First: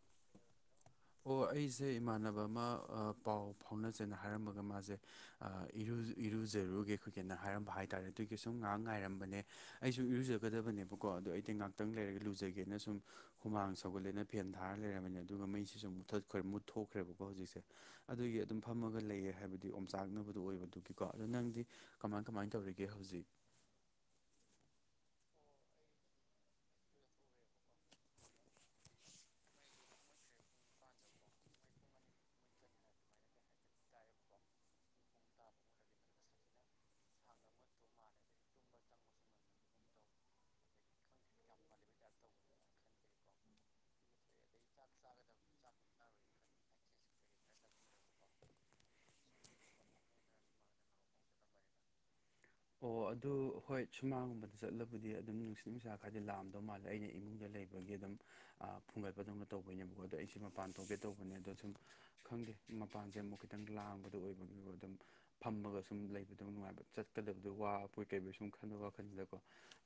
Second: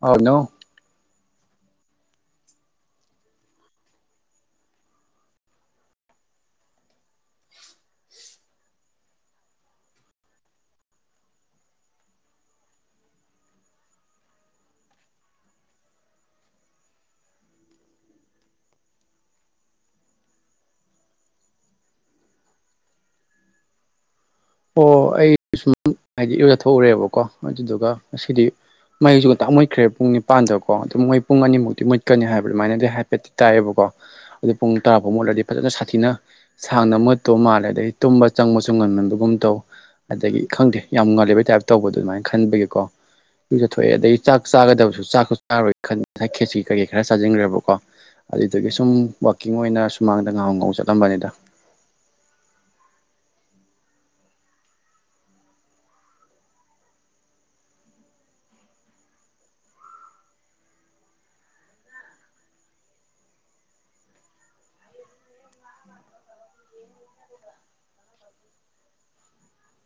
ꯍꯥꯎ ꯑꯣ ꯑꯩꯁꯦ ꯏꯃꯥꯟꯅꯕ ꯑꯃ ꯄꯥꯎ ꯐꯥꯎꯅꯖꯦꯅ ꯍꯥꯏꯔꯝꯃꯒ ꯃꯥꯁꯦ ꯏꯔꯨꯖꯔꯨꯒꯦ ꯍꯥꯏꯔꯝꯕ ꯍꯥꯏ ꯇꯥꯔꯦ ꯑꯗꯨꯒꯤ ꯁꯨꯝ ꯉꯥꯏꯍꯥꯛ ꯉꯥꯏꯔꯝꯕꯅꯦ ꯑꯩꯁꯨ ꯏꯔꯨꯖꯒꯗꯕꯅꯦꯕꯀꯣ ꯑꯗꯣ ꯑꯩꯗꯤ ꯉꯥꯏꯍꯥꯛꯇꯪ ꯂꯩꯔꯒ ꯂꯨꯖꯒꯦꯅ ꯁꯨꯝ ꯍꯨꯃꯥꯡ ꯁꯧꯒꯠꯂꯦꯅ ꯐꯦꯟ ꯊꯥꯔ ꯂꯩꯔꯔꯕꯅꯤꯅꯦ ꯑꯗꯨꯒ ꯃꯩꯁꯤꯁꯨ ꯃꯨꯠꯊꯠꯈ꯭ꯔꯦ ꯃꯨꯠꯊꯣꯛꯈ꯭ꯔꯦꯕꯀꯣ ꯍꯧꯖꯤꯛꯁꯦ ꯑꯗꯨꯒꯤ ꯑꯗꯨꯝ ꯐꯝꯃꯒ ꯂꯩꯌꯦ ꯍꯥꯏꯕꯗꯤ ꯑꯣꯝꯆꯥꯛꯅꯕꯗꯣ ꯑꯣꯏꯕꯗꯨꯒꯤꯀꯣ ꯑꯗꯣ ꯅꯪꯗꯤ ꯀꯃꯥꯏ ꯀꯃꯥꯏꯅ ꯇꯧꯔꯤꯒꯦ ꯍꯧꯖꯤꯛ ꯑꯣ ꯑꯩ ꯁꯨꯝ ꯍꯥꯏꯗꯤꯖꯠꯊꯎꯔꯦꯕꯀꯣ ꯑꯗꯨꯗꯨꯒ ꯑꯁꯤꯗꯤ ꯃꯩꯁꯨ ꯉꯛꯇ ꯃꯨꯠꯈ꯭ꯔꯦ ꯄꯨꯡ ꯅꯤꯄꯥꯟꯗꯀꯣ ꯑꯗꯨꯝ ꯃꯣꯏ ꯄꯨꯡ ꯑꯅꯤꯃꯨꯛꯇꯤ ꯃꯨꯠꯀꯅꯤ ꯍꯥꯏꯕ ꯑꯗꯨꯃꯥꯏꯅꯗꯤ ꯍꯥꯏꯐꯦꯠꯇꯤ ꯇꯥꯏꯑꯌꯦꯕꯀꯣ ꯑꯗꯨ ꯄꯨꯡ ꯇꯔꯥ ꯐꯥꯎꯕ ꯃꯨꯠꯂꯗꯤ ꯐꯖꯅ ꯁꯥꯊꯤꯅ ꯁꯥꯡꯅ ꯃꯨꯠꯇꯨ ꯃꯥꯜꯂꯦꯅ ꯑꯗꯒꯤ ꯇꯨꯝꯕ ꯆꯪꯕꯁꯨ ꯉ ꯑꯗꯨꯒꯨꯝ ꯇꯧ ꯑꯗꯒꯤ ꯈꯪꯗꯦ ꯌꯥꯝ ꯉꯜꯂꯤꯕꯩ ꯇꯥꯏꯞ ꯇꯧꯕꯗꯣ ꯑꯗꯨꯃꯥꯏꯅ ꯈꯟꯕꯒꯤꯀꯣ ꯂꯨꯖꯠꯊꯣꯛꯑꯦ ꯑꯗꯒꯤ ꯆꯥꯛ ꯆꯥꯒꯗꯕꯁꯨ ꯆꯥꯛꯁꯨ ꯆꯥꯔꯣꯏ ꯈꯟ ꯉꯁꯥꯏ ꯈꯦꯠꯁꯤ ꯀꯩꯀꯩ ꯈꯔ ꯆꯥꯟꯈ꯭ꯔꯕ ꯀꯣ ꯑꯗꯨꯏꯗꯨꯗꯒꯤ ꯁꯨꯝ ꯋꯥꯛꯀꯤꯡ ꯑꯣꯏꯅ ꯁꯨꯃꯥꯡꯗ ꯉꯥꯍꯛ ꯉꯥꯍꯛ ꯆꯠꯂꯝꯕꯅꯤꯗ ꯑꯣ ꯑꯗꯨ ꯍꯣꯏ ꯁꯨꯃꯥꯡꯒꯨꯝꯕꯗ ꯆꯠꯂꯕꯨꯗꯤ ꯑꯗꯨꯝ ꯅꯨꯡꯁꯤꯠ ꯅꯨꯡꯁꯥ ꯈꯔꯗꯤ ꯂꯥꯝꯗꯧ ꯃꯥꯜꯂꯦ ꯑꯩꯅ ꯏꯃꯨꯡꯗ ꯂꯩꯕ ꯒꯤ ꯑꯗꯨꯝ ꯐꯨꯡꯒꯠꯄꯗꯨꯅ ꯇꯧꯕꯩꯅꯦꯕꯀꯣ ꯑꯗꯣ ꯑꯩꯁꯦ ꯃꯄꯥꯟ ꯊꯣꯛꯀꯦ ꯇꯧꯕꯅꯦ ꯑꯗꯣ ꯁꯨꯝ ꯈꯪꯗꯦ ꯃꯄꯥꯟꯁꯦ ꯑꯃꯨꯛ ꯈꯤꯇꯪ ꯂꯥꯡꯕꯗꯣ ꯑꯣꯏꯕꯒꯤ ꯑꯗꯨꯝ ꯐꯝꯃꯒ ꯁꯨꯝ ꯂꯩꯕꯗꯣ ꯅꯨꯡꯉꯥꯏꯕ ꯆꯠꯀꯗꯕꯗꯣ ꯋꯥꯕꯣꯏ ꯀꯩꯕꯣꯏ ꯁꯨꯝ ꯈꯟꯕ ꯋꯥꯈꯜꯖꯤꯗꯀꯣ꯫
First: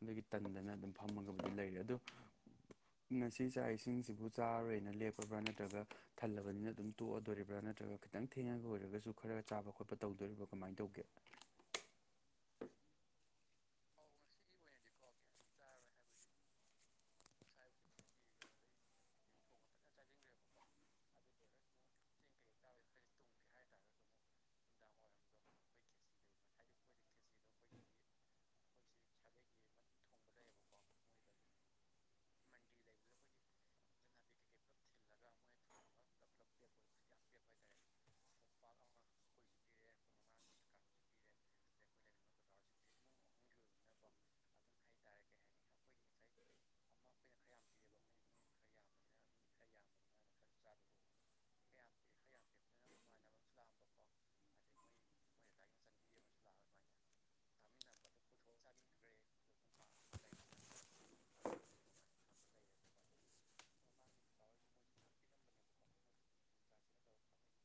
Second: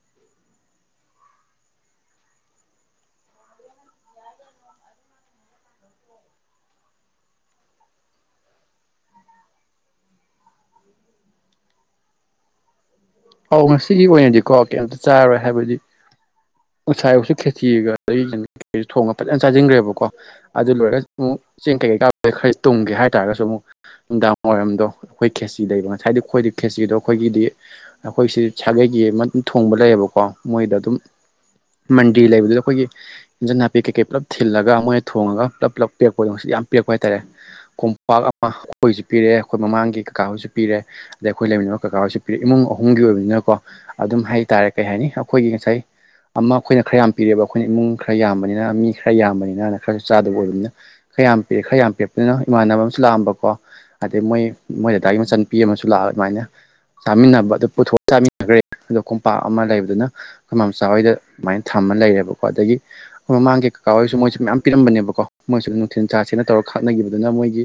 ꯑꯗꯒꯤ ꯇꯟꯗꯅ ꯑꯗꯨꯝ ꯐꯝꯃꯒꯕꯨꯗꯤ ꯂꯩꯔꯦ ꯑꯗꯨ [inaudible] ꯉꯁꯤ ꯆꯥꯛ ꯏꯁꯤꯡꯁꯤꯕꯨ ꯆꯥꯔꯣꯏꯅ ꯂꯦꯞꯄꯕ꯭ꯔꯥ ꯅꯠꯇ꯭ꯔꯒ ꯊꯜꯂꯕꯅꯤꯅ ꯑꯗꯨꯝ ꯇꯣꯛꯑꯗꯣꯔꯤꯕ꯭ꯔꯥ ꯅꯠꯇ꯭ꯔꯒ ꯈꯤꯇꯪ ꯊꯦꯡꯉꯒ ꯑꯣꯏꯔꯒꯁꯨ ꯈꯔ ꯆꯥꯕ ꯈꯣꯠꯄ ꯇꯧꯗꯣꯔꯤꯕ ꯀꯃꯥꯏꯅ ꯇꯧꯒꯦ ꯑꯧ ꯉꯁꯤꯒꯤ ꯑꯣꯏꯅꯗꯤꯀꯣ ꯀꯩꯇ ꯆꯥꯔꯣꯏ ꯍꯥꯏꯕꯗꯤ ꯉꯁꯥꯏ ꯑꯌꯨꯛꯒꯤ ꯈꯦꯖꯤꯒ ꯀꯩꯒ ꯊꯣꯡꯉꯒ ꯐꯖꯅ ꯆꯥꯁꯤꯟꯈ꯭ꯔꯦꯕꯀꯣ ꯑꯗꯨ ꯂꯣꯏꯔꯒ ꯑꯃꯨꯛ ꯆꯦꯡ ꯀꯩꯀꯩ ꯀꯥꯗ ꯈꯔ ꯇꯨꯝꯒꯦ ꯍꯥꯏꯇꯥꯥꯔꯒꯁꯨ ꯑꯃꯨꯛ ꯅꯨꯡꯗꯥꯡ ꯋꯥꯏꯔꯝꯗꯣ ꯑꯩꯈꯣꯏ ꯈꯦꯁꯤꯗꯩꯕ ꯉꯁꯥꯏꯗꯤ ꯑꯩꯈꯣꯏꯗꯤ ꯈꯦꯆꯗꯣ ꯑꯩꯈꯣꯏꯒꯤꯗꯤ ꯑꯩꯈꯣꯏꯁꯤ ꯁꯥꯒꯩꯒꯤ ꯑꯃ ꯑꯗꯨꯝ ꯊꯣꯡꯕ ꯂꯩꯌꯦꯕꯀꯣ ꯃꯣꯏꯗ ꯑꯗꯨꯝ ꯃꯟꯗꯤ ꯂꯩꯕꯗꯨꯗ ꯑꯩꯈꯣꯏꯒꯤ ꯏꯟꯖꯥꯡ ꯅꯥꯄꯤ ꯀꯩꯀꯩ ꯄꯨꯂꯞ ꯊꯤꯜꯂꯒ ꯃꯣꯏꯅ ꯊꯣꯡꯉꯒ ꯄꯨꯂꯞ ꯄꯨꯂꯞ ꯄꯦꯛꯄꯗꯣ ꯃꯁꯤ ꯌꯥꯝ ꯄꯦꯛꯄ ꯍꯥꯏꯇꯥꯔꯦ ꯀꯣꯝꯄꯥꯛ ꯑꯃ ꯑꯩꯈꯣꯏꯁꯨ ꯄꯤꯔꯛꯑꯦ ꯑꯩꯈꯣꯏ ꯃꯃꯥꯡꯒꯤ ꯀꯀꯥ ꯍꯣꯏꯁꯨ ꯄꯤꯔꯦ ꯑꯗꯩ ꯑꯩꯈꯣꯏ ꯂꯩꯃꯤꯕ ꯀꯀꯥꯔꯕꯁꯤ ꯄꯤꯔꯛ ꯏꯃꯨꯡ ꯑꯍꯨꯝꯒꯤ ꯑꯣꯏꯕꯅꯤꯅꯀꯣ ꯑꯗꯨꯝ ꯍꯥꯏꯇꯥꯔꯦ ꯀꯩ ꯍꯥꯏꯅꯤ ꯑꯩꯈꯣꯏꯒꯤ ꯉꯁꯥꯏ ꯑꯃ ꯑꯩꯈꯣꯏꯅ ꯈꯔ ꯌꯥꯝ ꯄꯤꯔꯑꯦꯕ ꯑꯩꯈꯣꯏꯅ ꯏꯃꯨꯡ ꯈꯔ ꯌꯥꯝꯕꯅꯤꯅ ꯃꯤ ꯈꯔ ꯌꯥꯝꯕꯅꯤꯅ ꯈꯔꯁꯨ ꯆꯥꯗꯕ ꯑꯣꯏꯕꯅꯤꯅ ꯈ ꯌꯥꯝ ꯄꯤꯑꯦ ꯈꯔ ꯌꯥꯝ ꯄꯤꯔꯛꯄꯅꯤꯅ ꯏꯃꯥꯟꯅꯕ ꯑꯃꯁꯨ ꯂꯥꯛꯑꯝꯕꯀꯣ ꯑꯗꯩ ꯃꯣꯏ ꯃꯣꯏ ꯗꯗꯥꯒꯤ ꯃꯆꯟꯨꯄꯤ ꯑꯃꯁꯨ ꯂꯥꯛꯑ ꯑꯗꯨꯃꯥꯏꯅ ꯆꯥꯃꯤꯟꯅꯕ ꯄꯨꯊꯣꯛꯑ ꯆꯥꯃꯤꯟꯅꯈ꯭ꯔꯦ ꯑꯗꯣ ꯀꯣꯝꯄꯥꯛ ꯑꯃ ꯂꯩꯕꯗꯨꯅ ꯈꯃꯝꯆꯥ ꯍꯣꯏꯗ ꯑꯗꯨꯃꯥꯏꯅ ꯊꯝꯃ ꯂꯩꯔꯦꯕꯀꯣ ꯑꯗꯒꯤ ꯍꯣꯏ ꯃꯃꯥꯡꯒꯤ ꯀꯀꯥ ꯑꯣꯏꯔꯁꯨ ꯃꯣꯏꯁꯨꯦ ꯃꯌꯥꯝ ꯄꯤꯔꯝꯕꯅꯦꯕꯀꯣ ꯃꯣꯏꯁꯨꯗ ꯅꯨꯡꯊꯤꯤꯟ ꯆꯁꯤꯅ ꯇꯧꯔꯒ ꯈꯥꯛꯅꯈꯤꯕꯗꯨꯅ ꯃꯣꯏꯒꯤ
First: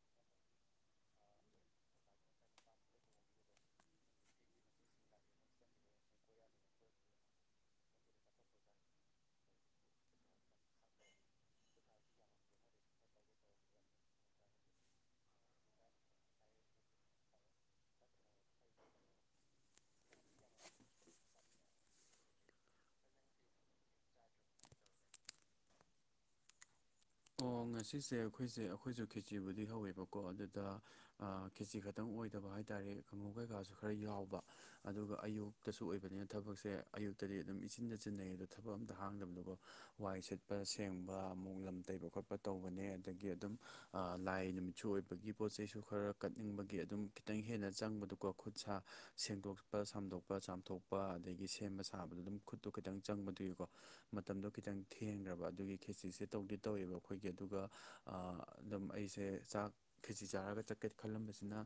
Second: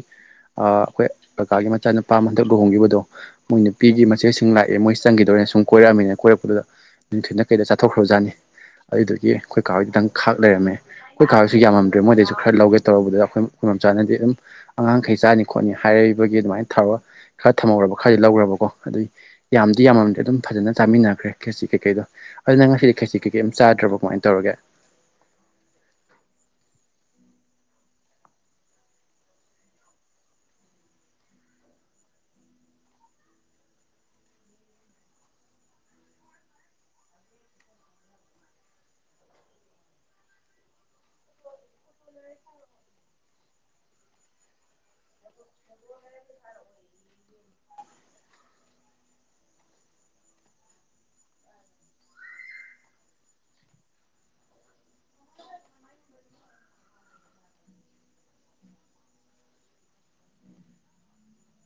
ꯑꯩꯈꯣꯏ ꯀꯀꯥꯒꯤ ꯃꯆꯥꯅꯨꯄꯥ ꯑꯃ ꯍꯟꯗꯛ ꯂꯨꯍꯣꯡꯈꯤꯕꯗꯣ ꯃꯣꯏ ꯅꯨꯄꯤꯒꯤ ꯃꯆꯦꯁꯤꯡ ꯂꯥꯛꯑꯦ ꯃꯣꯏ ꯆꯪꯈꯤꯗꯣꯔꯦꯅ ꯁꯨꯝ ꯀꯣꯏꯔꯛꯑꯃꯤꯅ ꯀꯣꯏꯔꯛꯄꯗꯨꯗ ꯅꯨꯡꯊꯤꯠꯅ ꯀꯩꯗ ꯆꯠꯊꯣꯛ꯭ꯔꯕꯖꯥꯠꯅꯤ ꯑꯗꯨꯗꯨꯒꯤ ꯑꯩꯈꯣꯏ ꯀꯥ ꯈꯤꯇꯪ ꯈꯥꯛ ꯂꯩꯔꯝꯃꯦ ꯑꯩꯈꯣꯏ ꯈꯥꯔꯁꯨ ꯌꯥꯝꯃꯝꯗ꯭ꯔꯦ ꯃꯣꯏꯗꯩ ꯈꯔ ꯂꯧꯒꯦ ꯇꯧꯔꯨꯕꯗ ꯑꯩꯈꯣꯏ ꯑꯩꯈꯣꯏ ꯃꯆꯥꯅꯗꯤ ꯑꯗꯨꯝ ꯑꯉꯥꯡꯈꯩ ꯆꯥꯅꯤ ꯈꯣꯠꯅꯤ ꯍꯥꯏꯔꯤꯕꯒꯤ ꯑꯗꯨꯃꯥꯏꯅ ꯊꯧꯔꯣ ꯈꯔ ꯊꯝꯍꯧꯔꯕ ꯈꯔꯗꯤ ꯂꯧꯈ꯭ꯔꯕꯀꯣ ꯑꯗꯨꯏ ꯌꯥꯝ ꯑꯗꯨꯗꯤ ꯌꯥꯝꯃꯝꯗꯤ ꯑꯗꯨꯝ ꯐꯖꯅ ꯆꯥꯃꯤꯟꯅꯈ꯭ꯔꯦ ꯈꯦꯁꯤ ꯀꯩꯀꯩꯗꯣ ꯑꯗꯨꯅ ꯉꯁꯤꯗꯤ ꯈꯦꯁꯤ ꯀꯩꯀꯩ ꯌꯥꯝ ꯆꯥꯗ꯭ꯔꯕ ꯀꯃꯥꯏꯅ ꯇꯧꯔꯒꯦ ꯑꯣ ꯉꯁꯤꯁꯦ ꯑꯩꯈꯣꯏꯁꯦ ꯑꯩꯈꯣꯏꯁꯨ ꯈꯦꯆꯤꯕꯨꯗꯤ ꯍꯧꯋꯦꯕꯀꯣ ꯑꯗꯨꯗ ꯈꯦꯆꯤ ꯈꯛꯇꯪ ꯑꯣꯏꯗꯕ ꯍꯥꯏ ꯇꯥꯔꯦ ꯀꯥꯡꯉꯨ ꯀꯩꯀꯥꯁꯨ ꯈꯔ ꯌꯥꯎꯕ ꯑꯗꯨꯒ ꯑꯌꯨꯛ ꯀꯁꯨ ꯑꯣꯏꯕꯅꯤꯅ ꯊꯕꯛꯁꯦ ꯑꯌꯨꯛꯇꯗꯤ ꯑꯗꯨꯝ ꯏꯆꯤꯟꯗ ꯆꯤꯟꯅꯩꯌꯦ ꯑꯗꯣ ꯊꯕꯛ ꯑꯝꯇ ꯍꯥꯡꯗꯕꯗꯣꯀꯣ ꯋꯥꯏ ꯁꯤꯠꯄ ꯁꯦꯡꯕ ꯑꯃꯨꯛ ꯂꯝ ꯇꯩꯕ ꯈꯣꯠꯄ ꯇꯧꯕꯅꯦ ꯑꯗꯒꯤ ꯑꯗꯨꯝ ꯂꯥꯏ ꯅꯨꯃꯤꯠꯁꯨ ꯑꯣꯏꯕꯒꯤ ꯄꯣꯠ ꯆꯩꯁꯨ ꯈꯔ ꯀꯠꯅꯤꯡꯕꯒꯤ ꯑꯗꯨꯝ ꯈꯤꯇꯪ ꯍꯦꯟꯅ ꯆꯪꯕꯗꯨꯀꯣ ꯈꯨꯠ ꯁꯥ ꯁꯦꯡꯗꯣꯛꯄ ꯁꯝꯗꯣꯛꯄ ꯆꯥꯝꯊꯣꯛꯄ ꯑꯗꯒꯤ ꯁꯦꯝꯕ ꯁꯥꯕꯗ ꯑꯗꯨꯝ ꯈꯨꯠꯇꯣ ꯈꯤꯇꯪ ꯆꯪꯕꯗꯨꯒꯤꯀꯣ ꯃꯇꯝꯗꯣ ꯈꯤꯇꯪ ꯊꯦꯡꯈ꯭ꯔꯕ ꯑꯗꯨꯒꯤ ꯈꯦꯆꯛꯁꯦ ꯇꯧꯗꯤ ꯇꯧꯋꯦꯕꯀ ꯑꯩꯈꯣꯏꯒꯤ ꯑꯗꯨꯒ ꯑꯗꯨꯝ ꯑꯩꯁꯦ ꯆꯥꯛ ꯈꯦꯖꯤ ꯆꯥꯔꯒ ꯆꯠꯀꯦ ꯈꯜꯂꯝꯕꯁꯤꯅ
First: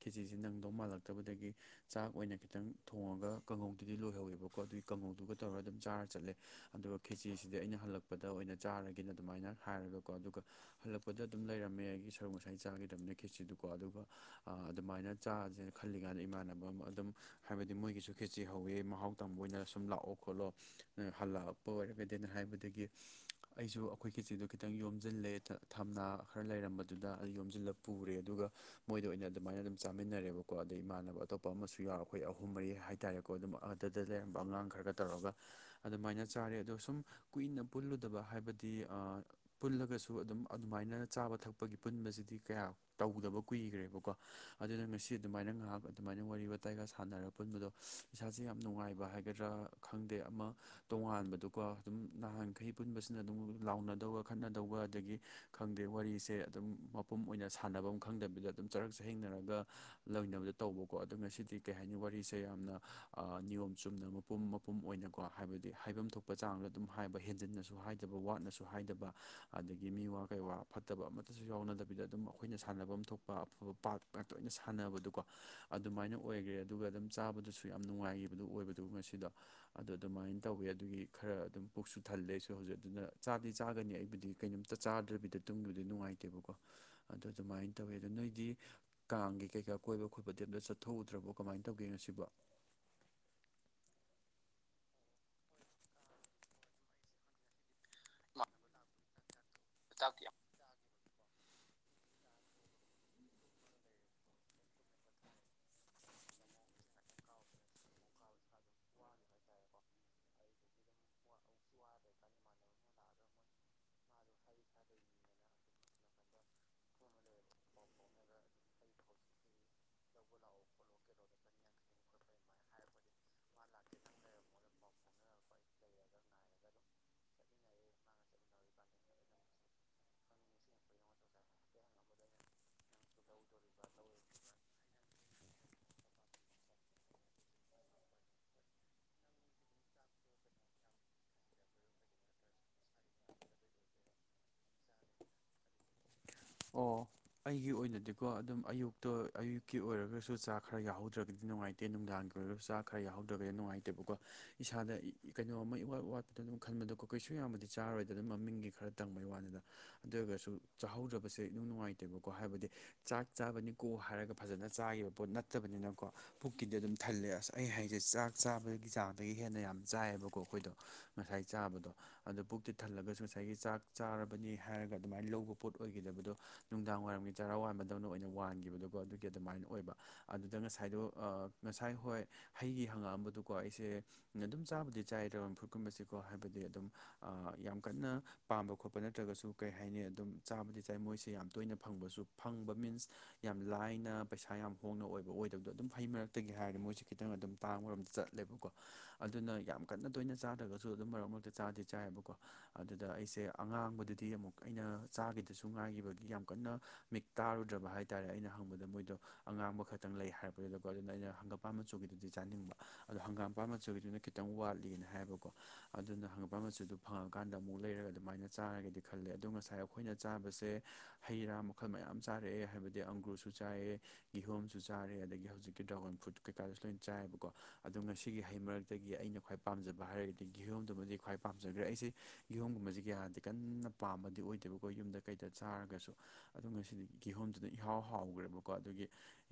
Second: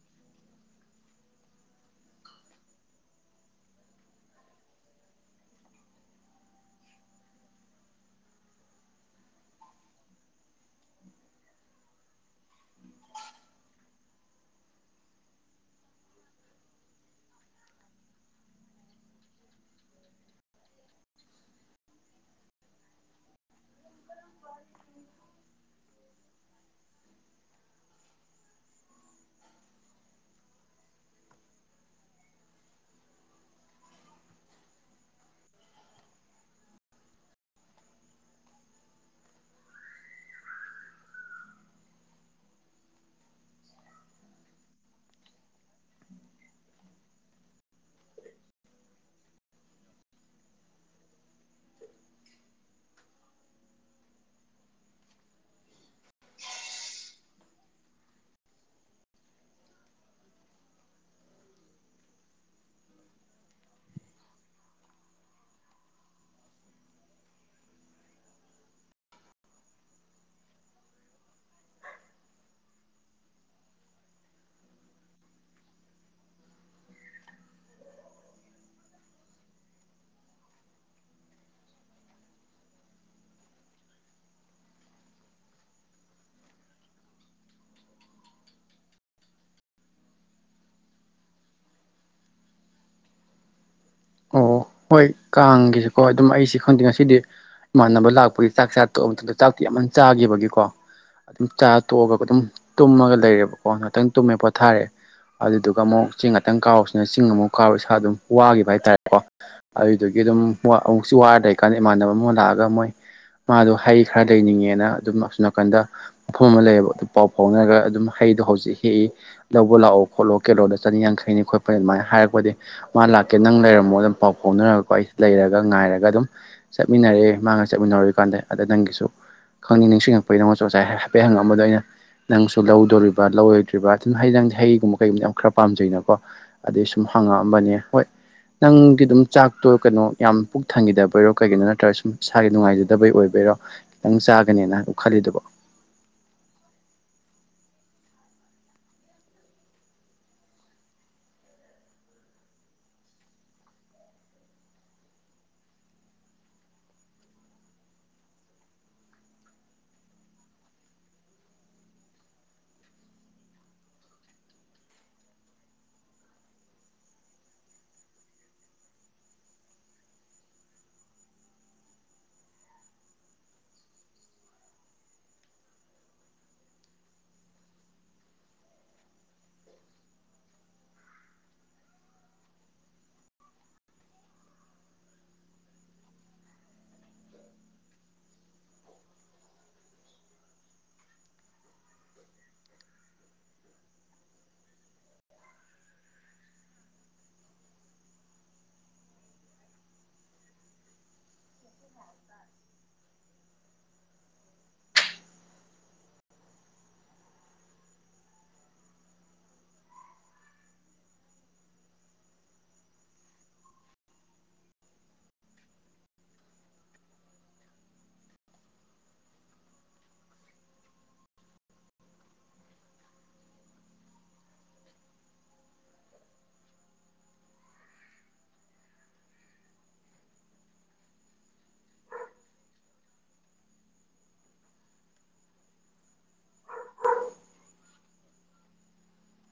ꯈꯦꯆꯁꯤ ꯅꯪꯗꯧ ꯃꯥꯜꯂꯛꯇꯕꯗꯒꯤ ꯆꯥꯛ ꯑꯣꯏꯅ ꯈꯤꯇꯪ ꯊꯣꯡꯉꯒ ꯀꯥꯡꯉꯧꯗꯨꯗꯤ ꯂꯣꯏꯍꯧꯋꯦꯕꯀꯣ ꯑꯗꯨꯒꯤ ꯀꯥꯡꯉꯧꯗꯨꯒ ꯇꯧꯔꯒ ꯑꯗꯨꯝ ꯆꯥꯔ ꯆꯠꯂꯦ ꯑꯗꯨꯒ ꯈꯦꯆꯦꯁꯤꯗꯤ ꯑꯩꯅ ꯍꯜꯂꯛꯄꯗ ꯑꯣꯏꯅ ꯆꯥꯔꯒꯦꯅ ꯑꯗꯨꯃꯥꯏꯅ ꯍꯥꯏꯔꯒꯀꯣ ꯑꯗꯨꯒ ꯍꯜꯂꯛꯄꯗ ꯑꯗꯨꯝ ꯂꯩꯔꯝꯃꯦ ꯑꯩꯒꯤ ꯁꯔꯨꯛ ꯉꯁꯥꯏ ꯆꯥꯈꯤꯗꯕꯅꯤꯅ ꯀꯦꯠꯁꯤꯗꯨꯀꯣ ꯑꯗꯨꯒ ꯑꯗꯨꯃꯥꯏꯅ ꯆꯥꯥꯁꯦꯅ ꯈꯜꯂꯤꯀꯥꯟꯗ ꯏꯃꯥꯟꯅꯕ ꯑꯃ ꯑꯗꯨꯝ ꯍꯥꯏꯕꯗꯤ ꯃꯣꯏꯒꯤꯁꯨ ꯈꯦꯆꯤ ꯍꯧꯋꯤ ꯃꯍꯥꯎ ꯃꯇꯝ ꯇ ꯑꯣꯏꯅ ꯁꯨꯝ ꯂꯥꯛꯑꯣ ꯈꯣꯠꯂꯣ ꯍꯜꯂꯛꯄ ꯑꯣꯏꯔꯒꯗꯤꯅ ꯍꯥꯏꯕꯗꯒꯤ ꯑꯩꯁꯨ ꯑꯩꯈꯣꯏ ꯀꯆꯤꯗꯨ ꯈꯤꯇꯪ ꯌꯣꯝꯁꯤꯜꯂꯦ ꯊꯝꯅꯥ ꯈꯔ ꯂꯩꯔꯝꯕꯗꯨꯗ ꯑꯗꯨ ꯌꯣꯝꯁꯤꯜꯂ ꯄꯨꯔꯦ ꯑꯗꯨꯒ ꯃꯣꯏꯗ ꯑꯣꯏꯅ ꯑꯗꯨꯃꯥꯏꯅ ꯑꯗꯨꯝ ꯆꯥꯃꯤꯟꯅꯔꯦꯕꯀꯣ ꯑꯗꯩ ꯏꯃꯥꯟꯅꯕ ꯑꯇꯣꯞꯄ ꯑꯃꯁꯨ ꯌꯥꯎ ꯑꯩꯈꯣꯏ ꯑꯍꯨꯝ ꯃꯔꯤ ꯍꯥꯏ ꯍꯥꯏꯇꯥꯔꯦꯀꯣ ꯑꯗꯨꯝ ꯑꯗꯨꯗ ꯂꯩꯔꯝꯕ ꯑꯉꯥꯡ ꯈꯔꯒ ꯇꯧꯔꯒ ꯑꯗꯨꯃꯥꯏꯅ ꯆꯥꯔꯦ ꯑꯗꯣ ꯁꯨꯝ ꯀꯨꯏꯅ ꯄꯨꯜꯂꯨꯗꯕ ꯍꯥꯏꯕꯗꯤ ꯄꯨꯜꯂꯒꯁꯨ ꯑꯗꯨꯝ ꯑꯗꯨꯃꯥꯏꯅ ꯆꯥꯕ ꯊꯛꯄꯒꯤ ꯄꯨꯟꯕꯁꯤꯗꯤ ꯀꯌꯥ ꯇꯧꯗꯕ ꯀꯨꯏꯈ꯭ꯔꯦꯕꯀꯣ ꯑꯗꯨꯅ ꯉꯁꯤ ꯑꯗꯨꯃꯥꯏꯅ ꯉꯥꯏꯍꯥꯛ ꯑꯗꯨꯃꯥꯏꯅ ꯋꯥꯔꯤ ꯋꯥꯇꯥꯏꯒ ꯁꯥꯟꯅꯔꯛꯄ ꯑꯄꯨꯟꯕꯗꯣ ꯏꯁꯥꯁꯦ ꯌꯥꯝ ꯅꯨꯡꯉꯥꯏꯕ ꯍꯥꯏꯒꯗ꯭ꯔꯥ ꯈꯪꯗꯦ ꯑꯃ ꯇꯣꯉꯥꯟꯕꯗꯣꯀꯣ ꯑꯗꯨꯝ ꯅꯍꯥꯟꯈꯩ ꯄꯨꯟꯕꯁꯤꯅ ꯑꯗꯨꯝ ꯂꯥꯎꯅꯗꯧꯕ ꯋꯥꯈꯠꯅꯗꯧꯕ ꯑꯗꯒꯤ ꯈꯪꯗꯦ ꯋꯥꯔꯤꯁꯦ ꯑꯗꯨꯝ ꯃꯄꯨꯝ ꯑꯣꯏꯅ ꯁꯥꯟꯅꯕ ꯑꯃ ꯈꯪꯗꯕꯤꯗ ꯑꯗꯨꯝ ꯆꯔꯛ ꯆꯍꯦꯡꯅꯔꯒ ꯂꯣꯏꯅꯕꯗ ꯇꯧꯕꯀꯣ ꯑꯗꯨ ꯉꯁꯤꯗꯤ ꯀꯩ ꯍꯥꯏꯅꯤ ꯋꯥꯔꯤꯁꯦ ꯌꯥꯝꯅ ꯅꯤꯌꯣꯝ ꯆꯨꯝꯅ ꯄꯨꯝ ꯃꯄꯨꯝ ꯑꯣꯏꯅꯀꯣ ꯍꯥꯏꯕꯗꯤ ꯍꯥꯏꯐꯝ ꯊꯣꯛꯄ ꯆꯥꯡꯗ ꯑꯗꯨꯝ ꯍꯥꯏꯕ ꯍꯦꯟꯖꯤꯟꯅꯁꯨ ꯍꯥꯏꯗꯕ ꯋꯥꯠꯅꯁꯨ ꯍꯥꯏꯗꯕ ꯑꯗꯒꯤ ꯃꯤꯋꯥ ꯀꯩꯋꯥ ꯐꯠꯇꯕ ꯑꯃꯠꯇꯁꯨ ꯌꯥꯎꯅꯗꯕꯤꯗ ꯑꯗꯨꯝ ꯑꯩꯈꯣꯏꯅ ꯁꯥꯟꯅꯕꯝ ꯊꯣꯛꯄ ꯑꯐꯕ ꯄꯥꯔꯠ ꯇꯣꯏꯅ ꯁꯥꯟꯅꯕꯗꯣꯀꯣ ꯑꯗꯨꯃꯥꯏꯅ ꯑꯣꯏꯈ꯭ꯔꯦ ꯑꯗꯨꯒ ꯑꯗꯨꯝ ꯆꯥꯕꯗꯁꯨ ꯌꯥꯝ ꯅꯨꯡꯉꯥꯏꯈꯤꯕꯗꯨꯣ ꯑꯣꯏꯕꯗꯨ ꯉꯁꯤꯗ ꯑꯗꯨꯗ ꯑꯗꯨꯃꯥꯏꯅ ꯇꯧꯋꯤ ꯑꯗꯨꯒꯤ ꯈꯔ ꯑꯗꯨꯝ ꯄꯨꯛꯁꯨ ꯊꯜꯂꯦꯁꯨ ꯍꯧꯖꯤꯛ ꯑꯗꯨꯅ ꯆꯥꯗꯤ ꯆꯥꯒꯅꯤ ꯑꯩ ꯕꯗꯤ ꯀꯩꯅꯣꯝꯇ ꯆꯥꯗ꯭ꯔꯕꯤꯗ ꯇꯨꯡꯗꯕꯗꯤ ꯅꯨꯡꯉꯥꯏꯇꯦꯕꯀꯣ ꯑꯗꯨꯗ ꯑꯗꯨꯃꯥꯏꯅ ꯇꯧꯋꯦ ꯑꯗꯣ ꯅꯣꯏꯗꯤ ꯀꯥꯡꯒꯤ ꯀꯩꯀꯥ ꯀꯣꯏꯕ ꯈꯣꯠꯄꯗꯤ ꯑꯇ ꯆꯠꯣꯛꯎꯗ꯭ꯔꯕꯣ ꯀꯃꯥꯏꯅ ꯇꯧꯒꯦꯣ ꯁꯤꯕꯣ ꯑꯣ ꯍꯣꯏ ꯀꯥꯡꯒꯤꯁꯤꯀꯣ ꯑꯗꯨꯝ ꯑꯩꯁꯤ ꯈꯪꯗꯦ ꯉꯁꯤꯗꯤ ꯏꯃꯥꯟꯅꯕ ꯂꯥꯛꯄꯒꯤ ꯆꯥꯛ ꯆꯥ ꯇꯣꯛ ꯃꯇꯝꯗ ꯆꯥꯛꯇꯣ ꯌꯥꯝꯃ ꯇꯥꯛ ꯆꯥꯈꯤꯕꯒꯤꯀꯣ ꯑꯗꯨꯝ ꯆꯥ ꯇꯣꯛꯑꯒ ꯑꯗꯨꯝ ꯇꯨꯝꯃꯒ ꯂꯩꯔꯦꯕꯀꯣ ꯉꯍꯥꯛꯇꯪ ꯇꯨꯝꯃꯦ ꯄꯣꯊꯥꯔꯦ ꯑꯗꯨꯗꯨꯒ ꯑꯃꯨꯛ ꯆꯤꯡ ꯉꯥꯛꯇꯪ ꯀꯥꯎꯁꯤꯅ ꯆꯤꯡ ꯑꯃꯨꯛ ꯀꯥꯎꯔ ꯏꯁꯥ ꯑꯗꯨꯝ ꯋꯥꯈꯤꯕ ꯍꯥꯏꯇꯥꯔꯦ ꯀꯣ ꯑꯗꯨꯗꯨꯒꯤ ꯑꯗꯨꯝ ꯑꯃꯨꯛꯁꯨ ꯋꯥꯔꯗ ꯑꯩꯀꯥꯟꯗ ꯏꯃꯥꯟꯅꯕ ꯑꯃ ꯂꯥꯛꯑꯒ ꯃꯣꯏ ꯃꯥꯗꯣ ꯍꯩ ꯈꯔ ꯂꯩꯅꯤꯡꯉꯦꯅ ꯑꯗꯨꯝ ꯑꯁꯣꯝ ꯅꯥꯀꯟꯗ ꯃꯐꯝ ꯑꯃ ꯂꯩꯌꯦꯕ ꯑꯗꯨ ꯄꯥꯎ ꯐꯥꯎꯅꯔꯒ ꯑꯗꯨꯝ ꯍꯩꯗꯣ ꯍꯧꯖꯤꯛ ꯍꯦꯛꯏ ꯂꯧꯕ ꯂꯥꯛꯑꯣ ꯈꯣꯠꯂꯣ ꯀꯦꯂꯣꯗ ꯆꯅꯤ ꯌꯥꯡꯈꯩꯅꯤ ꯈꯣꯠꯄꯅꯤ ꯑꯗꯨꯃꯥꯏꯅ ꯍꯥꯏꯔꯛꯄꯗꯤ ꯃꯥ ꯂꯥꯛꯀꯦ ꯅꯪ ꯂꯩꯔꯝ ꯑꯃꯨꯛ ꯑꯗꯨꯝ ꯄꯥꯎ ꯐꯥꯎꯅꯔꯒꯀꯣ ꯑꯩ ꯂꯩꯔꯒ ꯉꯥꯏꯔꯒ ꯑꯗꯨꯝ ꯆꯠꯃꯤꯟꯅꯔꯦ ꯃꯥꯡꯉꯒ ꯆꯠꯃꯤꯟꯅꯔꯣꯏ ꯀꯥꯟꯗ ꯑꯗ ꯅꯪꯒꯤꯁꯨ ꯈꯪꯅꯤꯡ ꯅꯤꯡꯁꯤꯡ ꯑꯩꯈꯣꯏꯗꯉꯣ ꯉꯥꯏ ꯍꯥꯏꯐꯦꯠꯪꯉꯑꯝꯕꯗ ꯑꯩꯅ ꯅꯪꯁꯨ ꯂꯧꯗꯣꯔꯤꯕ ꯂꯧꯔꯣꯏꯗ꯭ꯔꯤꯕ ꯑꯗꯨꯅ ꯍꯩ ꯅꯪꯁꯦ ꯍꯩꯒꯨꯝꯕ ꯀꯩꯒꯨꯝꯕ ꯈꯔ ꯄꯥꯝꯖꯅꯀꯣ ꯑꯗꯩ ꯁꯨꯝ ꯍꯪꯉꯛꯑꯝꯕꯅꯦ ꯍꯣꯏ ꯅꯪꯒꯤ ꯑꯗꯨꯝ ꯆꯥꯛꯇꯣ ꯀꯩꯅꯣ ꯌꯥꯝ ꯄꯨꯛ ꯊꯪꯈꯤꯗꯕꯩꯔꯣ ꯀꯩꯒꯤꯅꯣ ꯅꯠꯇ꯭ꯔꯒ ꯁꯨꯝ ꯏꯁꯥꯒꯤ ꯅꯨꯡꯉꯥꯏꯖꯗꯕꯩ ꯑꯣꯏꯕꯩꯔꯣ ꯈꯤꯇꯪ ꯆꯥꯒꯅꯦꯅ ꯎ ꯈꯜꯂꯤꯗꯕꯣ ꯑꯣ ꯑꯩꯒꯤ ꯑꯣꯏꯅꯗꯤꯀꯣ ꯑꯗꯨꯝ ꯑꯌꯨꯛꯇ ꯑꯌꯨꯛꯀꯤ ꯑꯣꯏꯔꯒꯁꯨ ꯆꯥꯛ ꯈꯔ ꯌꯥꯍꯧꯗ꯭ꯔꯒꯗꯤ ꯅꯨꯡꯉꯥꯏꯇꯦ ꯇꯦꯟ ꯅꯨꯡꯗꯥꯡꯒꯤ ꯑꯣꯏꯔꯒꯁꯨ ꯆꯥꯛ ꯈꯔ ꯌꯥꯎꯧꯗ꯭ꯔꯕꯗꯤ ꯅꯨꯡꯉꯥꯏꯇꯦꯕꯀꯣ ꯏꯁꯥꯗ ꯀꯩꯅꯣꯝꯃ ꯏꯋꯥꯠ ꯋꯥꯠ ꯑ ꯑꯗꯨꯝ ꯈꯟꯕꯗꯣꯀꯣ ꯀꯩꯁꯨ ꯌꯥꯝꯕꯗꯤ ꯆꯥꯔꯣꯏꯗ ꯑꯗꯨꯝ ꯃꯃꯤꯡꯒꯤ ꯈꯔ ꯇꯪꯕꯩ ꯋꯥꯅꯤꯗ ꯑꯗꯨ ꯑꯣꯏꯔꯒꯁꯨ ꯆꯥꯍꯧꯗꯕ ꯁꯦ ꯑꯗꯨꯝ ꯅꯨꯡꯉꯥꯏꯇꯦꯕꯀꯣ ꯍꯥꯏꯕꯗꯤ ꯆꯥꯛ ꯆꯥꯕꯅꯤꯀꯣ ꯍꯥꯏꯔꯒ ꯐꯖꯅ ꯆꯥꯈꯤꯕ ꯄꯣꯠ ꯅꯠꯇꯕꯅꯤꯅꯀꯣ ꯄꯨꯛꯀꯤꯗꯤ ꯑꯗꯨꯝ ꯊꯜꯂꯦ ꯑꯁ ꯑꯩ ꯍꯥꯏꯁꯦ ꯆꯥꯛ ꯆꯥꯕꯒꯤ ꯆꯥꯗꯒꯤ ꯍꯦꯟꯅ ꯌꯥꯝ ꯆꯥꯏꯌꯦꯕꯀꯣ ꯑꯩꯈꯣꯏꯗꯣ ꯉꯁꯥꯏ ꯆꯥꯕꯗꯣ ꯑꯣ ꯄꯨꯛꯇꯤ ꯊꯜꯂꯒꯁꯨ ꯉꯁꯥꯏꯒꯤ ꯆꯥꯛ ꯆꯥꯔꯕꯅꯤ ꯍꯥꯏꯔꯒ ꯑꯗꯨꯃꯥꯏꯅ ꯂꯧꯕ ꯄꯣꯠ ꯑꯣꯏꯈꯤꯗꯕꯗꯣ ꯅꯨꯡꯗꯥꯡ ꯋꯥꯏꯔꯝꯒꯤ ꯆꯔꯥ ꯋꯥꯟꯕꯗꯧꯅ ꯑꯣꯏꯅ ꯋꯥꯟꯈꯤꯕꯗꯣꯀꯣ ꯑꯗꯨꯒꯤ ꯑꯗꯨꯃꯥꯏꯅ ꯑꯣꯏꯕ ꯑꯗꯨꯗ ꯉꯁꯥꯏꯗꯣ ꯉꯁꯥꯏ ꯍꯣꯏ ꯍꯩꯒꯤ ꯍꯪꯉꯛꯑꯝꯕꯗꯨꯀꯣ ꯑꯩꯁꯦ ꯑꯗꯨꯝ ꯆꯥꯕꯨꯗꯤ ꯆꯥꯏꯗ ꯐꯨꯠꯀꯨꯝꯕꯕꯁꯤꯀꯣ ꯍꯥꯏꯕꯗꯤ ꯑꯗꯨꯝ ꯌꯥꯝ ꯀꯟꯅ ꯄꯥꯝꯕ ꯈꯣꯠꯄ ꯅꯠꯇ꯭ꯔꯒꯁꯨ ꯀꯩ ꯍꯥꯏꯅꯤ ꯑꯗꯨꯝ ꯆꯥꯕꯗꯤ ꯇꯥꯏ ꯃꯣꯏꯁꯦ ꯌꯥꯝ ꯇꯣꯏꯅ ꯐꯪꯕꯁꯨ ꯐꯪꯕ ꯃꯤꯟꯁ ꯌꯥꯝ ꯂꯥꯏꯅ ꯄꯩꯁꯥ ꯌꯥꯝ ꯍꯣꯡꯅ ꯑꯣꯏꯕ ꯑꯣꯏꯗꯕꯗꯣ ꯑꯗꯨꯝ ꯐꯩ ꯃꯔꯛꯇꯒꯤ ꯍꯥꯏꯔꯗꯤ ꯃꯣꯏꯁꯦ ꯈꯤꯇꯪ ꯑꯗꯨꯝ ꯇꯥꯡꯕꯔꯣꯝꯗ ꯆꯠꯂꯦꯕꯀꯣ ꯑꯗꯨꯅ ꯌꯥꯝ ꯀꯟꯅ ꯇꯣꯏꯅ ꯆꯥꯗ꯭ꯔꯒꯁꯨ ꯑꯗꯨꯝ ꯃꯔꯛ ꯃꯔꯛꯇ ꯆꯥꯗꯤ ꯆꯥꯏꯌꯦꯕꯀꯣ ꯑꯗꯨꯗ ꯑꯩꯁꯦ ꯑꯉꯥꯡꯕꯗꯨꯗꯤ ꯑꯃꯨꯛ ꯑꯩꯅ ꯆꯥꯈꯤꯗꯁꯨ ꯉꯥꯏꯈꯤꯕꯒꯤ ꯌꯥꯝ ꯀꯟꯅ ꯃꯤꯠ ꯇꯥꯔꯨꯗ꯭ꯔꯕ ꯍꯥꯏ ꯇꯥꯔꯦ ꯑꯩꯅ ꯍꯪꯕꯗ ꯃꯣꯏꯗꯣ ꯑꯉꯥꯡꯕ ꯈꯛꯇꯪ ꯂꯩ ꯍꯥꯏꯕꯗꯨꯗꯀꯣ ꯑꯗꯨꯅ ꯑꯩꯅ ꯍꯪꯒꯥꯝꯄꯥꯥꯟ ꯃꯆꯨꯒꯤꯗꯨꯗꯤ ꯆꯥꯅꯤꯡꯕ ꯑꯗꯣ ꯍꯪꯒꯥꯝꯄꯥ ꯃꯆꯨꯒꯤꯗꯨꯅ ꯈꯤꯇꯪ ꯈꯤꯇꯪ ꯋꯥꯠꯂꯤꯅ ꯍꯥꯏꯕꯀꯣ ꯑꯗꯨꯅ ꯍꯪꯉꯛꯄ ꯃꯆꯨꯗꯨ ꯐꯪꯉꯀꯥꯟꯗ ꯑꯃꯨꯛ ꯂꯩꯔꯒ ꯑꯗꯨꯃꯥꯏꯅ ꯆꯥꯔꯒꯗꯤ ꯈꯜꯂꯦ ꯑꯗꯨꯣ ꯉꯁꯥꯏ ꯑꯩꯈꯣꯏꯅ ꯆꯥꯕꯁꯦ ꯍꯩ ꯔꯥ ꯃꯈꯜ ꯃꯌꯥꯝ ꯆꯥꯔꯛꯑꯦ ꯍꯥꯏꯕꯗꯤ ꯑꯪꯒ꯭ꯔꯨꯁꯨ ꯆꯥꯏꯑꯦ ꯀꯤꯍꯣꯝꯁꯨ ꯆꯥꯔꯦ ꯑꯗꯒꯤ ꯍꯧꯖꯤꯛꯀꯤ ꯗ꯭ꯔꯥꯒꯟ ꯐ꯭ꯔꯨꯠ ꯀꯩꯀꯥꯁꯨ ꯂꯣꯏ ꯆꯥꯏꯕꯀꯣ ꯑꯗꯣ ꯉꯁꯤꯒꯤ ꯍꯩ ꯃꯔꯛꯇꯒꯤ ꯑꯩꯅ ꯈ꯭ꯋꯥꯏ ꯄꯥꯝꯖꯕ ꯍꯥꯏꯔꯒꯗꯤ ꯀꯤꯍꯣꯝꯗꯨꯃꯗꯤ ꯈ꯭ꯋꯥꯏ ꯄꯥꯝꯖꯈ꯭ꯔꯦ ꯑꯩꯁꯦ ꯀꯤꯍꯣꯝꯒꯨꯝꯕꯁꯤ ꯀꯌꯥ ꯍꯥꯏꯔꯗꯤ ꯀꯟꯅ ꯄꯥꯝꯕꯃꯗꯤ ꯑꯣꯏꯗꯦꯕ ꯑꯩꯈꯣꯏ ꯌꯨꯝꯗ ꯀꯩꯗ ꯆꯥꯔꯒꯁꯨ ꯑꯗꯣ ꯉꯁꯤꯗꯤ ꯀꯤꯍꯣꯝꯗꯨꯅ ꯏꯍꯥꯎ ꯍꯥꯎꯈ꯭ꯔꯦꯕꯀꯣ ꯑꯗꯨꯒꯤ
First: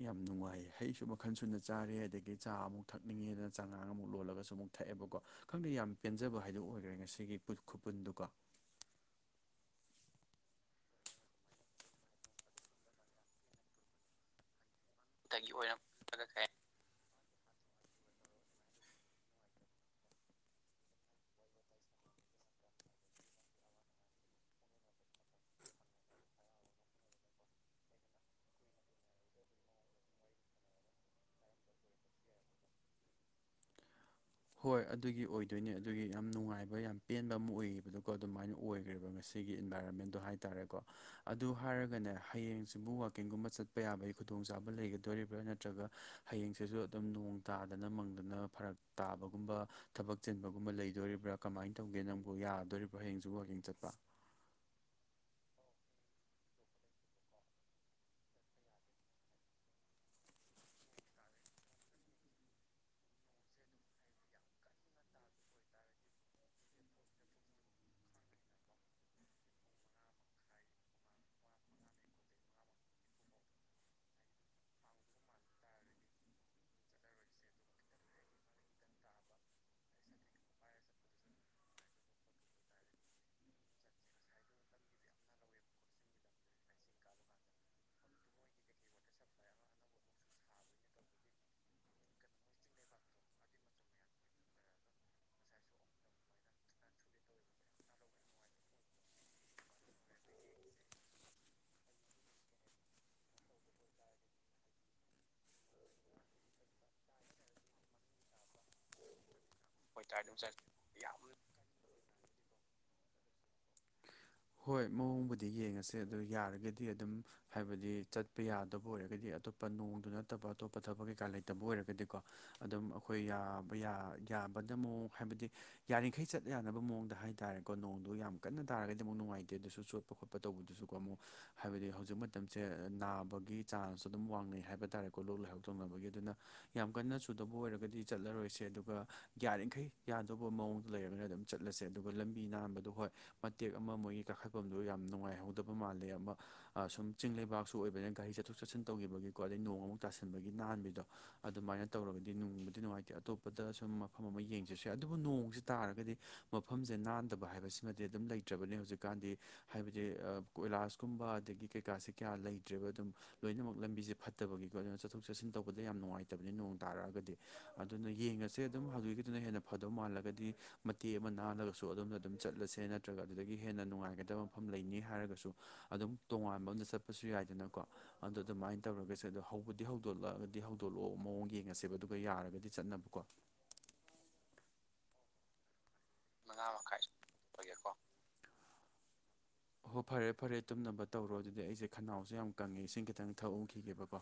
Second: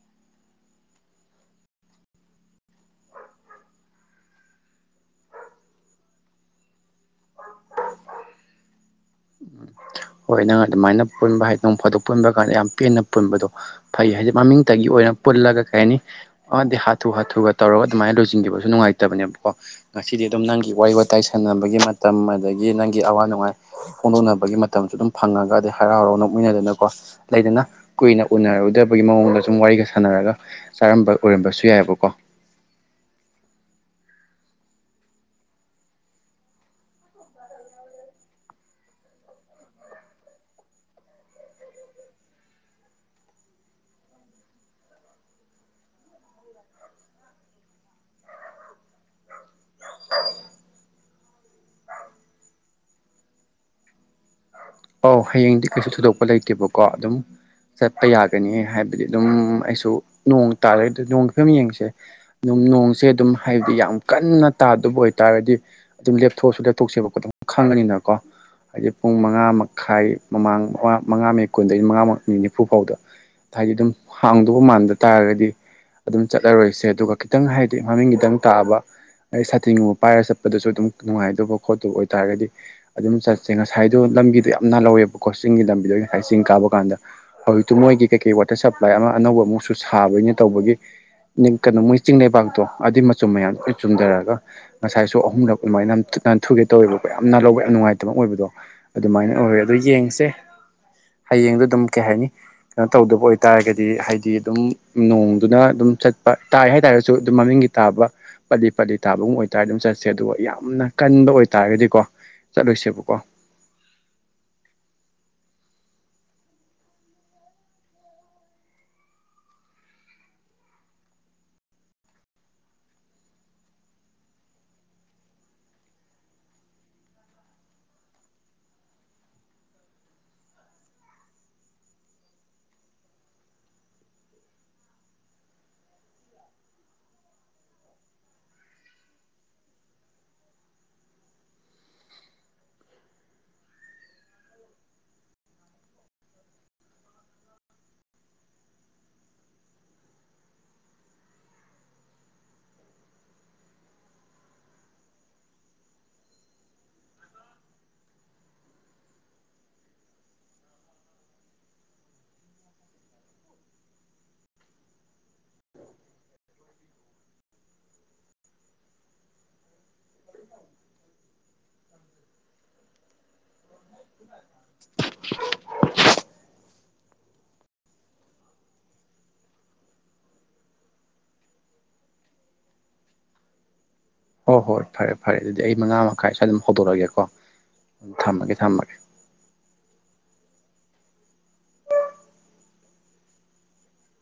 ꯌꯥꯝ ꯅꯨꯡꯉꯥꯏ ꯍꯩꯁꯨ ꯃꯈꯟ ꯁꯨꯅ ꯆꯥꯔꯦ ꯑꯗꯒꯤ ꯆꯥ ꯑꯃꯨꯛ ꯊꯛꯅꯤꯡꯉꯦꯗꯅ ꯆꯥꯉꯥꯡ ꯑꯃꯨꯛ ꯂꯣꯜꯂꯒꯁꯨ ꯑꯃꯨꯛ ꯊꯛꯑꯦꯕꯀꯣ ꯈꯪꯗꯦ ꯌꯥꯝ ꯄꯦꯟꯖꯕ ꯍꯥꯏꯗꯣ ꯑꯣꯏꯈ꯭ꯔꯦ ꯉꯁꯤꯒꯤ ꯈꯨꯄꯨꯟꯗꯨꯀꯣ ꯎꯝ ꯍꯣꯏ ꯅꯪ ꯑꯗꯨꯃꯥꯏꯅ ꯄꯨꯟꯕ ꯍꯥꯏꯗꯤ ꯅꯣꯡ ꯐꯗ ꯄꯨꯟꯕ ꯀꯥꯟꯗ ꯌꯥꯝ ꯄꯦꯟꯅ ꯄꯨꯟꯕꯗꯣ ꯐꯩ ꯍꯥꯏꯗꯤ ꯃꯃꯤꯡꯇꯒꯤ ꯑꯣꯏꯅ ꯗꯒꯤ ꯄꯨꯜꯂꯒ ꯀꯩ ꯍꯥꯏꯅꯤ ꯑꯣꯏꯔꯝꯂꯒ ꯀꯩ ꯑꯃꯗꯤ ꯍꯥꯊꯨ ꯍꯥꯊꯨꯒ ꯇꯧꯔꯒ ꯑꯗꯨꯃꯥꯏꯅ ꯂꯣꯏꯁꯤꯟꯈꯤꯕꯁꯨ ꯅꯨꯡꯉꯥꯏꯇꯕꯅꯦꯕꯀꯣ ꯉꯁꯤꯗꯤ ꯑꯗꯨꯝ ꯅꯪꯒꯤ ꯋꯥꯔꯤ ꯋꯥꯇꯥꯏ ꯁꯥꯟꯅꯕꯒꯤ ꯃꯇꯝ ꯑꯗꯒꯤ ꯅꯪꯒꯤ ꯑꯋꯥ ꯅꯨꯡꯉꯥꯏ ꯐꯣꯡꯗꯣꯛꯅꯕꯒꯤ ꯃꯇꯝꯁꯨ ꯑꯗꯨꯝ ꯐꯪꯉꯒ ꯑꯗꯩ ꯍꯔꯥꯎ ꯍꯔꯥꯎ ꯅꯣꯛꯃꯤꯟꯅꯗꯅꯀꯣ ꯂꯩꯗꯅ ꯀꯨꯏꯅ ꯎꯅꯔꯨꯗꯕꯒꯤ ꯃꯑꯣꯡꯗ ꯁꯨꯝ ꯋꯥꯔꯤꯒ ꯁꯥꯟꯅꯔꯒ ꯆꯥꯔꯝꯕ ꯑꯣꯏꯔꯝꯕꯁꯨ ꯌꯥꯏꯑꯕꯀꯣ ꯍꯣꯏ ꯑꯗꯨꯒꯤ ꯑꯣꯏꯗꯣꯏꯅꯦ ꯑꯗꯨꯒꯤ ꯌꯥꯝ ꯅꯨꯡꯉꯥꯏꯕ ꯌꯥꯝ ꯄꯦꯟꯕ ꯑꯃ ꯑꯣꯏꯌꯦꯕꯗꯨꯀꯣ ꯑꯗꯨꯃꯥꯏꯅ ꯑꯣꯏꯈ꯭ꯔꯦꯕ ꯉꯁꯤ ꯁꯤꯒꯤ ꯏꯟꯚꯥꯏꯔꯣꯟꯃꯦꯟꯗꯣ ꯍꯥꯏꯇꯥꯔꯦꯀꯣ ꯑꯗꯨ ꯍꯥꯏꯔꯒꯅꯦ ꯍꯌꯦꯡꯁꯤꯕꯨ ꯋꯥꯛꯀꯤꯡꯒꯨꯝꯕ ꯆꯠꯄ ꯌꯥꯕꯒꯤ ꯈꯨꯗꯣꯡꯆꯥꯕ ꯂꯩꯒꯗꯣꯔꯤꯕ꯭ꯔꯥ ꯅꯠꯇ꯭ꯔꯒ ꯍꯌꯦꯡꯁꯤꯁꯨ ꯑꯗꯨꯝ ꯅꯣꯡ ꯇꯥꯗꯅ ꯃꯪꯗꯅ ꯐꯔꯛ ꯇꯥꯕꯒꯨꯝꯕ ꯊꯕꯛ ꯆꯤꯟꯕꯒꯨꯝꯕ ꯂꯩꯗꯣꯔꯤꯕ꯭ꯔꯥ ꯀꯃꯥꯏꯅ ꯇꯧꯒꯦ ꯅꯪꯕꯨ ꯌꯥꯗꯣꯔꯤꯕ꯭ꯔꯣ ꯍꯌꯦꯡꯁꯨ ꯋꯥꯛꯀꯤꯡ ꯆꯠꯄ ꯑꯧ ꯍꯌꯦꯡꯗꯤ ꯀꯩꯁꯨ ꯊꯣꯏꯗꯣꯛꯄ ꯂꯩꯇꯦꯕꯀꯣ ꯑꯗꯨꯝ ꯆꯠꯄ ꯌꯥꯒꯅꯤ ꯍꯥꯏꯕꯗꯤ ꯑꯗꯨꯝ ꯑꯩꯁꯨ ꯅꯣꯡ ꯇꯥꯔꯒ ꯅꯣꯡꯒꯤ ꯐꯤꯕꯝ ꯌꯦꯡꯁꯦ ꯅꯨꯡ ꯅꯣꯡꯁꯦ ꯑꯗꯨꯝ ꯍꯥꯏꯕꯗꯤ ꯌꯥꯝ ꯀꯟꯅ ꯇꯥꯗꯕ ꯑꯣꯏꯇꯥꯔꯗꯤ ꯑꯗꯨꯝ ꯂꯦꯞꯊꯣꯛꯑꯁꯨ ꯂꯦꯞꯊꯣꯛꯁꯦꯕꯀꯣ ꯑꯗꯨꯝ ꯈꯪꯉꯅꯤꯅꯀꯣ ꯍꯥꯏꯗꯤ ꯄꯨꯡ ꯃꯉꯥꯃ ꯈꯥꯏ ꯃꯃꯥꯡ ꯃꯉꯥ ꯃꯤ ꯀꯨꯟꯗꯒꯤ ꯃꯉꯥ ꯃꯤꯅꯤꯠ ꯅꯤꯐꯨ ꯐꯥꯎꯗ ꯍꯥꯏꯗꯤ ꯑꯗꯨꯝ ꯍꯥꯡꯗꯧꯕ ꯃꯥꯟꯗ ꯇꯥꯔꯒꯗꯤ ꯑꯗꯨꯝ ꯆꯠꯂꯔꯣꯏꯁꯦ ꯑꯗꯨꯒ ꯈꯤꯇꯪ ꯍꯥꯏꯗꯤ ꯃꯃꯤꯡ ꯈꯤꯇꯪ ꯇꯥꯕ ꯑꯩ ꯁꯥꯇꯤꯟꯒꯨꯝꯕ ꯄꯥꯏꯔꯒ ꯆꯠꯄꯗꯁꯨ ꯑꯗꯨꯝ ꯅꯨꯡꯉꯥꯏꯗꯧꯕ ꯈꯣꯠꯇꯧꯕ ꯑꯣꯏꯇꯥꯔꯒꯗꯤ ꯑꯗꯨꯝ ꯆꯠꯁꯦ ꯉꯁꯥꯏꯗꯣ ꯂꯝꯒꯤꯗꯣ ꯌꯥꯝ ꯅꯥꯜꯍꯧꯋꯦꯕ ꯀꯣ ꯆꯤꯡꯒꯤ ꯂꯝꯕꯤꯗꯣ ꯉꯁꯥꯏ ꯆꯤꯡ ꯀꯥꯕ ꯀꯥꯟꯗ ꯍꯧꯖꯤꯛꯇꯤ ꯃꯣꯏꯒꯤ ꯀꯩꯀꯩ ꯋꯥꯇꯔ ꯁꯄ꯭ꯂꯥꯏ ꯑꯃ ꯑꯅꯧꯕ ꯑꯃꯨꯛꯁꯨ ꯁꯥꯕꯅꯤꯅ ꯇꯧꯕꯒꯤ ꯅꯤꯡ ꯀꯩꯅꯣ ꯃꯣꯏ ꯆꯤꯡ ꯂꯩꯕꯥꯛꯇꯣ ꯑꯗꯨꯏ ꯃꯆꯨꯝ ꯃꯌꯥꯝ ꯆꯨꯝꯗꯔꯒ ꯉꯁꯥꯏꯁꯨ ꯑꯍꯨꯝꯂꯛ ꯑꯗꯨꯃꯥꯏꯅ ꯌꯥꯝ ꯅꯥꯟꯊꯨꯒꯦ ꯇꯧꯋꯦꯕꯀꯣ ꯌꯥꯝꯅ ꯅꯥꯜꯂꯧꯕ ꯌꯥꯝ ꯅꯨꯡꯉꯥꯏꯇꯕ ꯑꯣꯏꯕꯗꯣ ꯑꯗꯨꯃꯥꯏꯅ ꯍꯣꯏ ꯑꯗꯣ ꯌꯦꯡꯁꯦ ꯍꯌꯦꯡꯗꯣ ꯑꯗꯨꯝ ꯀꯩ ꯍꯥꯏꯅꯤ ꯀꯩꯅꯣ ꯇꯧꯗꯕ ꯑꯣꯏꯇꯥꯔꯒꯗꯤ ꯍꯥꯏꯗꯤ ꯑꯗꯨꯝ ꯅꯣꯡꯗꯨꯅ ꯑꯗꯨꯝ ꯆꯠꯄ ꯇꯥꯏ ꯍꯥꯏꯇꯥꯔꯁꯨ ꯑꯗꯨꯝ ꯃꯃꯤꯡꯒꯤ ꯇꯥꯕ ꯄꯠꯂꯤ ꯄꯠꯂꯤ ꯇꯥꯒꯨꯝ ꯑꯣꯏꯇꯥꯔꯗꯤ ꯑꯗꯨꯝ ꯆꯠ ꯆꯠꯁꯦ ꯑꯗꯨꯒ ꯌꯥꯝꯅ ꯀꯟꯕ ꯑꯣꯏꯇꯥꯥꯔꯒꯗꯤꯀꯣ ꯆꯠꯂꯣꯏꯁꯦꯕꯀꯣ ꯍꯣꯏ ꯃꯑꯣꯡꯕꯨꯗꯤ ꯌꯦꯡꯉꯁꯦ ꯑꯗꯣ ꯌꯥꯔꯒꯗꯤ ꯑꯗꯨꯝ ꯍꯥꯏꯕꯗꯤ ꯆꯠꯄ ꯌꯥꯗꯕ ꯑꯣꯏꯔꯒꯗꯤ ꯑꯇꯣꯞꯄ ꯅꯣꯡꯗꯨ ꯅꯠꯇꯕ ꯑꯇꯣꯞꯄ ꯊꯕꯛ ꯀꯩꯀꯥ ꯂꯩꯇꯕ ꯑꯣꯏꯔꯒꯗꯤꯀꯣ ꯑꯗꯨꯝ ꯑꯩꯈꯣꯏ ꯌꯥꯕ ꯌꯥ ꯌꯥꯕꯗ ꯃꯑꯣꯡ ꯍꯥꯏꯕꯗꯤ ꯌꯥꯔꯤꯈꯩ ꯆꯠ ꯌꯥꯅꯕ ꯃꯑꯣꯡꯗ ꯍꯥꯏꯇꯥꯥꯔꯦ ꯀꯣ ꯅꯣꯡꯗꯨ ꯌꯥꯝ ꯀꯟꯅ ꯇꯥꯔꯒꯗꯤ ꯨꯑꯃꯨꯛ ꯅꯨꯡꯉꯥꯏꯇꯦ ꯑꯗꯨꯁꯨ ꯆꯣꯠꯄ ꯈꯣꯠꯄ ꯇꯧꯕꯗꯨꯁꯨꯀꯣ ꯑꯃꯨꯛ ꯍꯥꯏꯕꯗꯤ ꯍꯧꯖꯤꯛ ꯃꯇꯝꯁꯦ ꯅꯥꯕꯒꯤ ꯆꯥꯟꯁꯇꯣ ꯑꯗꯨꯝ ꯋꯥꯡꯅꯩ ꯍꯥꯏꯕ ꯇꯥꯔꯦꯀꯣ ꯂꯣꯛ ꯂꯥꯏꯍꯥꯎ ꯇꯧꯅꯕꯒꯤ ꯑꯗꯨꯅ ꯌꯥꯝ ꯀꯟꯅ ꯆꯨꯗꯕ ꯑꯣꯏꯔꯒꯗꯤ ꯆꯠꯂꯔꯣꯏꯁꯦ ꯑꯗꯨꯒ ꯌꯥꯔꯤꯈꯩ ꯌꯥꯗꯧꯕ ꯃꯑꯣꯡꯗꯣ ꯂꯩꯔꯒꯅ ꯑꯗꯨꯝ ꯆꯠꯂꯁꯦ ꯑꯗꯨꯒ ꯂꯝꯕꯤ ꯅꯥꯟꯕꯗꯣ ꯍꯣꯏ ꯇꯦꯛ ꯑꯃ ꯃꯣꯏꯒꯤ ꯀꯥꯈꯠꯄꯝꯗꯨ ꯌꯥꯝꯅ ꯅꯨꯡꯉꯥꯏꯍꯧꯗꯕ ꯃꯥꯂꯦ ꯑꯃ ꯁꯨꯝ ꯆꯤꯡ ꯂꯩꯕꯥꯛꯁꯨ ꯑꯣꯏꯕꯅꯤꯅ ꯒꯥꯔꯤ ꯆꯠꯊꯣꯛ ꯆꯠꯁꯤꯟ ꯇꯧꯈꯤꯕꯒꯤꯀꯣ ꯑꯗꯗꯒꯤ ꯅꯣꯡꯃꯨꯛ ꯇꯥꯁꯟꯕꯒꯤ ꯅꯥꯟꯕꯤꯗꯣ ꯑꯗꯨꯃꯥꯏꯅ ꯇꯧꯔꯒꯗꯤ ꯅꯨꯡꯕꯗꯤ ꯅꯨꯡꯉꯥꯏꯇꯦ ꯑꯇꯣꯞꯄꯗ ꯁꯨꯝ ꯃꯐꯝ ꯑꯃ ꯌꯦꯡꯖꯁꯦ ꯑꯗꯨꯕꯨ ꯅꯣꯡꯖꯤ ꯇꯥꯔꯒꯗꯤ ꯃꯐꯝꯖꯦ ꯅꯥꯟꯗꯕ ꯍꯥꯏꯕꯁꯤꯃꯗꯤ ꯑꯗꯨꯝ ꯂꯩꯇ꯭ꯔꯕꯅꯦ ꯍꯧꯖꯤꯛꯀꯥꯟꯗꯤ ꯍꯥꯏꯕꯗꯤ ꯀꯣꯏꯂꯥꯁꯀꯨꯝꯕ ꯑꯗꯒꯤ ꯀꯩꯀꯥꯁꯦ ꯀꯌꯥ ꯂꯩꯇ꯭ꯔꯦꯕ ꯑꯗꯨꯝ ꯂꯣꯏꯅꯃꯛ ꯂꯝꯕꯤꯁꯦ ꯐꯠꯇꯕꯒꯤꯀꯣ ꯑꯗꯨꯅ ꯆꯠꯊꯣꯛ ꯆꯠꯁꯤꯟ ꯇꯧꯕꯗ ꯌꯥꯝ ꯅꯨꯡꯉꯥꯏꯇꯕꯅꯤ ꯅꯣꯡ ꯇꯥꯔꯛꯑꯒꯗꯤ ꯑꯗꯨꯅ ꯌꯦꯡꯉꯁꯦ ꯑꯗꯨꯝ ꯍꯧꯖꯤꯛꯀꯤꯗꯨꯅ ꯍꯦꯟꯅ ꯐꯗꯧ ꯃꯥꯜꯂꯒꯗꯤ ꯃꯇꯦꯛ ꯑꯃ ꯅꯥꯜꯂꯒꯁꯨ ꯑꯗꯣꯝꯗ ꯑꯗꯨꯝ ꯆꯠꯂꯁꯦꯅ ꯅꯠꯇ꯭ꯔꯒ ꯑꯗꯨꯗꯒꯤ ꯍꯦꯟꯅ ꯅꯨꯡꯉꯥꯏꯒꯗꯕ ꯃꯐꯝ ꯂꯩꯅꯤ ꯍꯥꯏꯔꯒꯁꯨ ꯑꯗꯨꯝ ꯇꯣꯉꯥꯟꯕ ꯑꯝꯗ ꯆꯠꯄꯁꯨ ꯌꯥꯏꯗꯅꯀꯣ ꯑꯗꯨꯗ ꯑꯗꯨꯃꯥꯏꯅ ꯇꯧꯔꯒꯁꯦ ꯑꯗꯣ ꯍꯧꯕꯗꯤ ꯍꯧꯗꯣꯛꯂꯛꯑꯒꯗꯤ ꯍꯧꯗꯣꯛꯂꯛꯑꯣ ꯃꯑꯣꯡ ꯌꯦꯡꯉꯁꯦꯕ ꯑꯗꯨꯒ ꯌꯥꯔꯒꯗꯤ ꯆꯠꯅꯕꯀꯣ ꯍꯣꯏ ꯍꯣꯏ ꯐꯔꯦ ꯐꯔꯦ ꯑꯗꯨꯗꯤ ꯑꯩ ꯃꯉꯥ ꯃꯈꯥꯏ ꯁ꯭ꯋꯥꯏ ꯑꯗꯨꯝ ꯍꯧꯗꯣꯔꯛꯑꯒꯦꯀꯣ ꯊꯝꯃꯒꯦ ꯊꯝꯃꯒꯦ ꯍꯣ ꯐꯔꯦ ꯐꯔꯦ ꯇꯨꯝꯅꯕ ꯇꯧꯔꯣ ꯑꯗꯨꯗꯤ ꯑꯩꯁꯦ ꯈꯅꯥꯎꯁꯦ ꯌꯥꯝ ꯀꯪꯉꯦ ꯏꯁꯤꯡ ꯈꯤꯇꯪ ꯊꯛꯎꯈꯤꯒꯦꯕꯀꯣ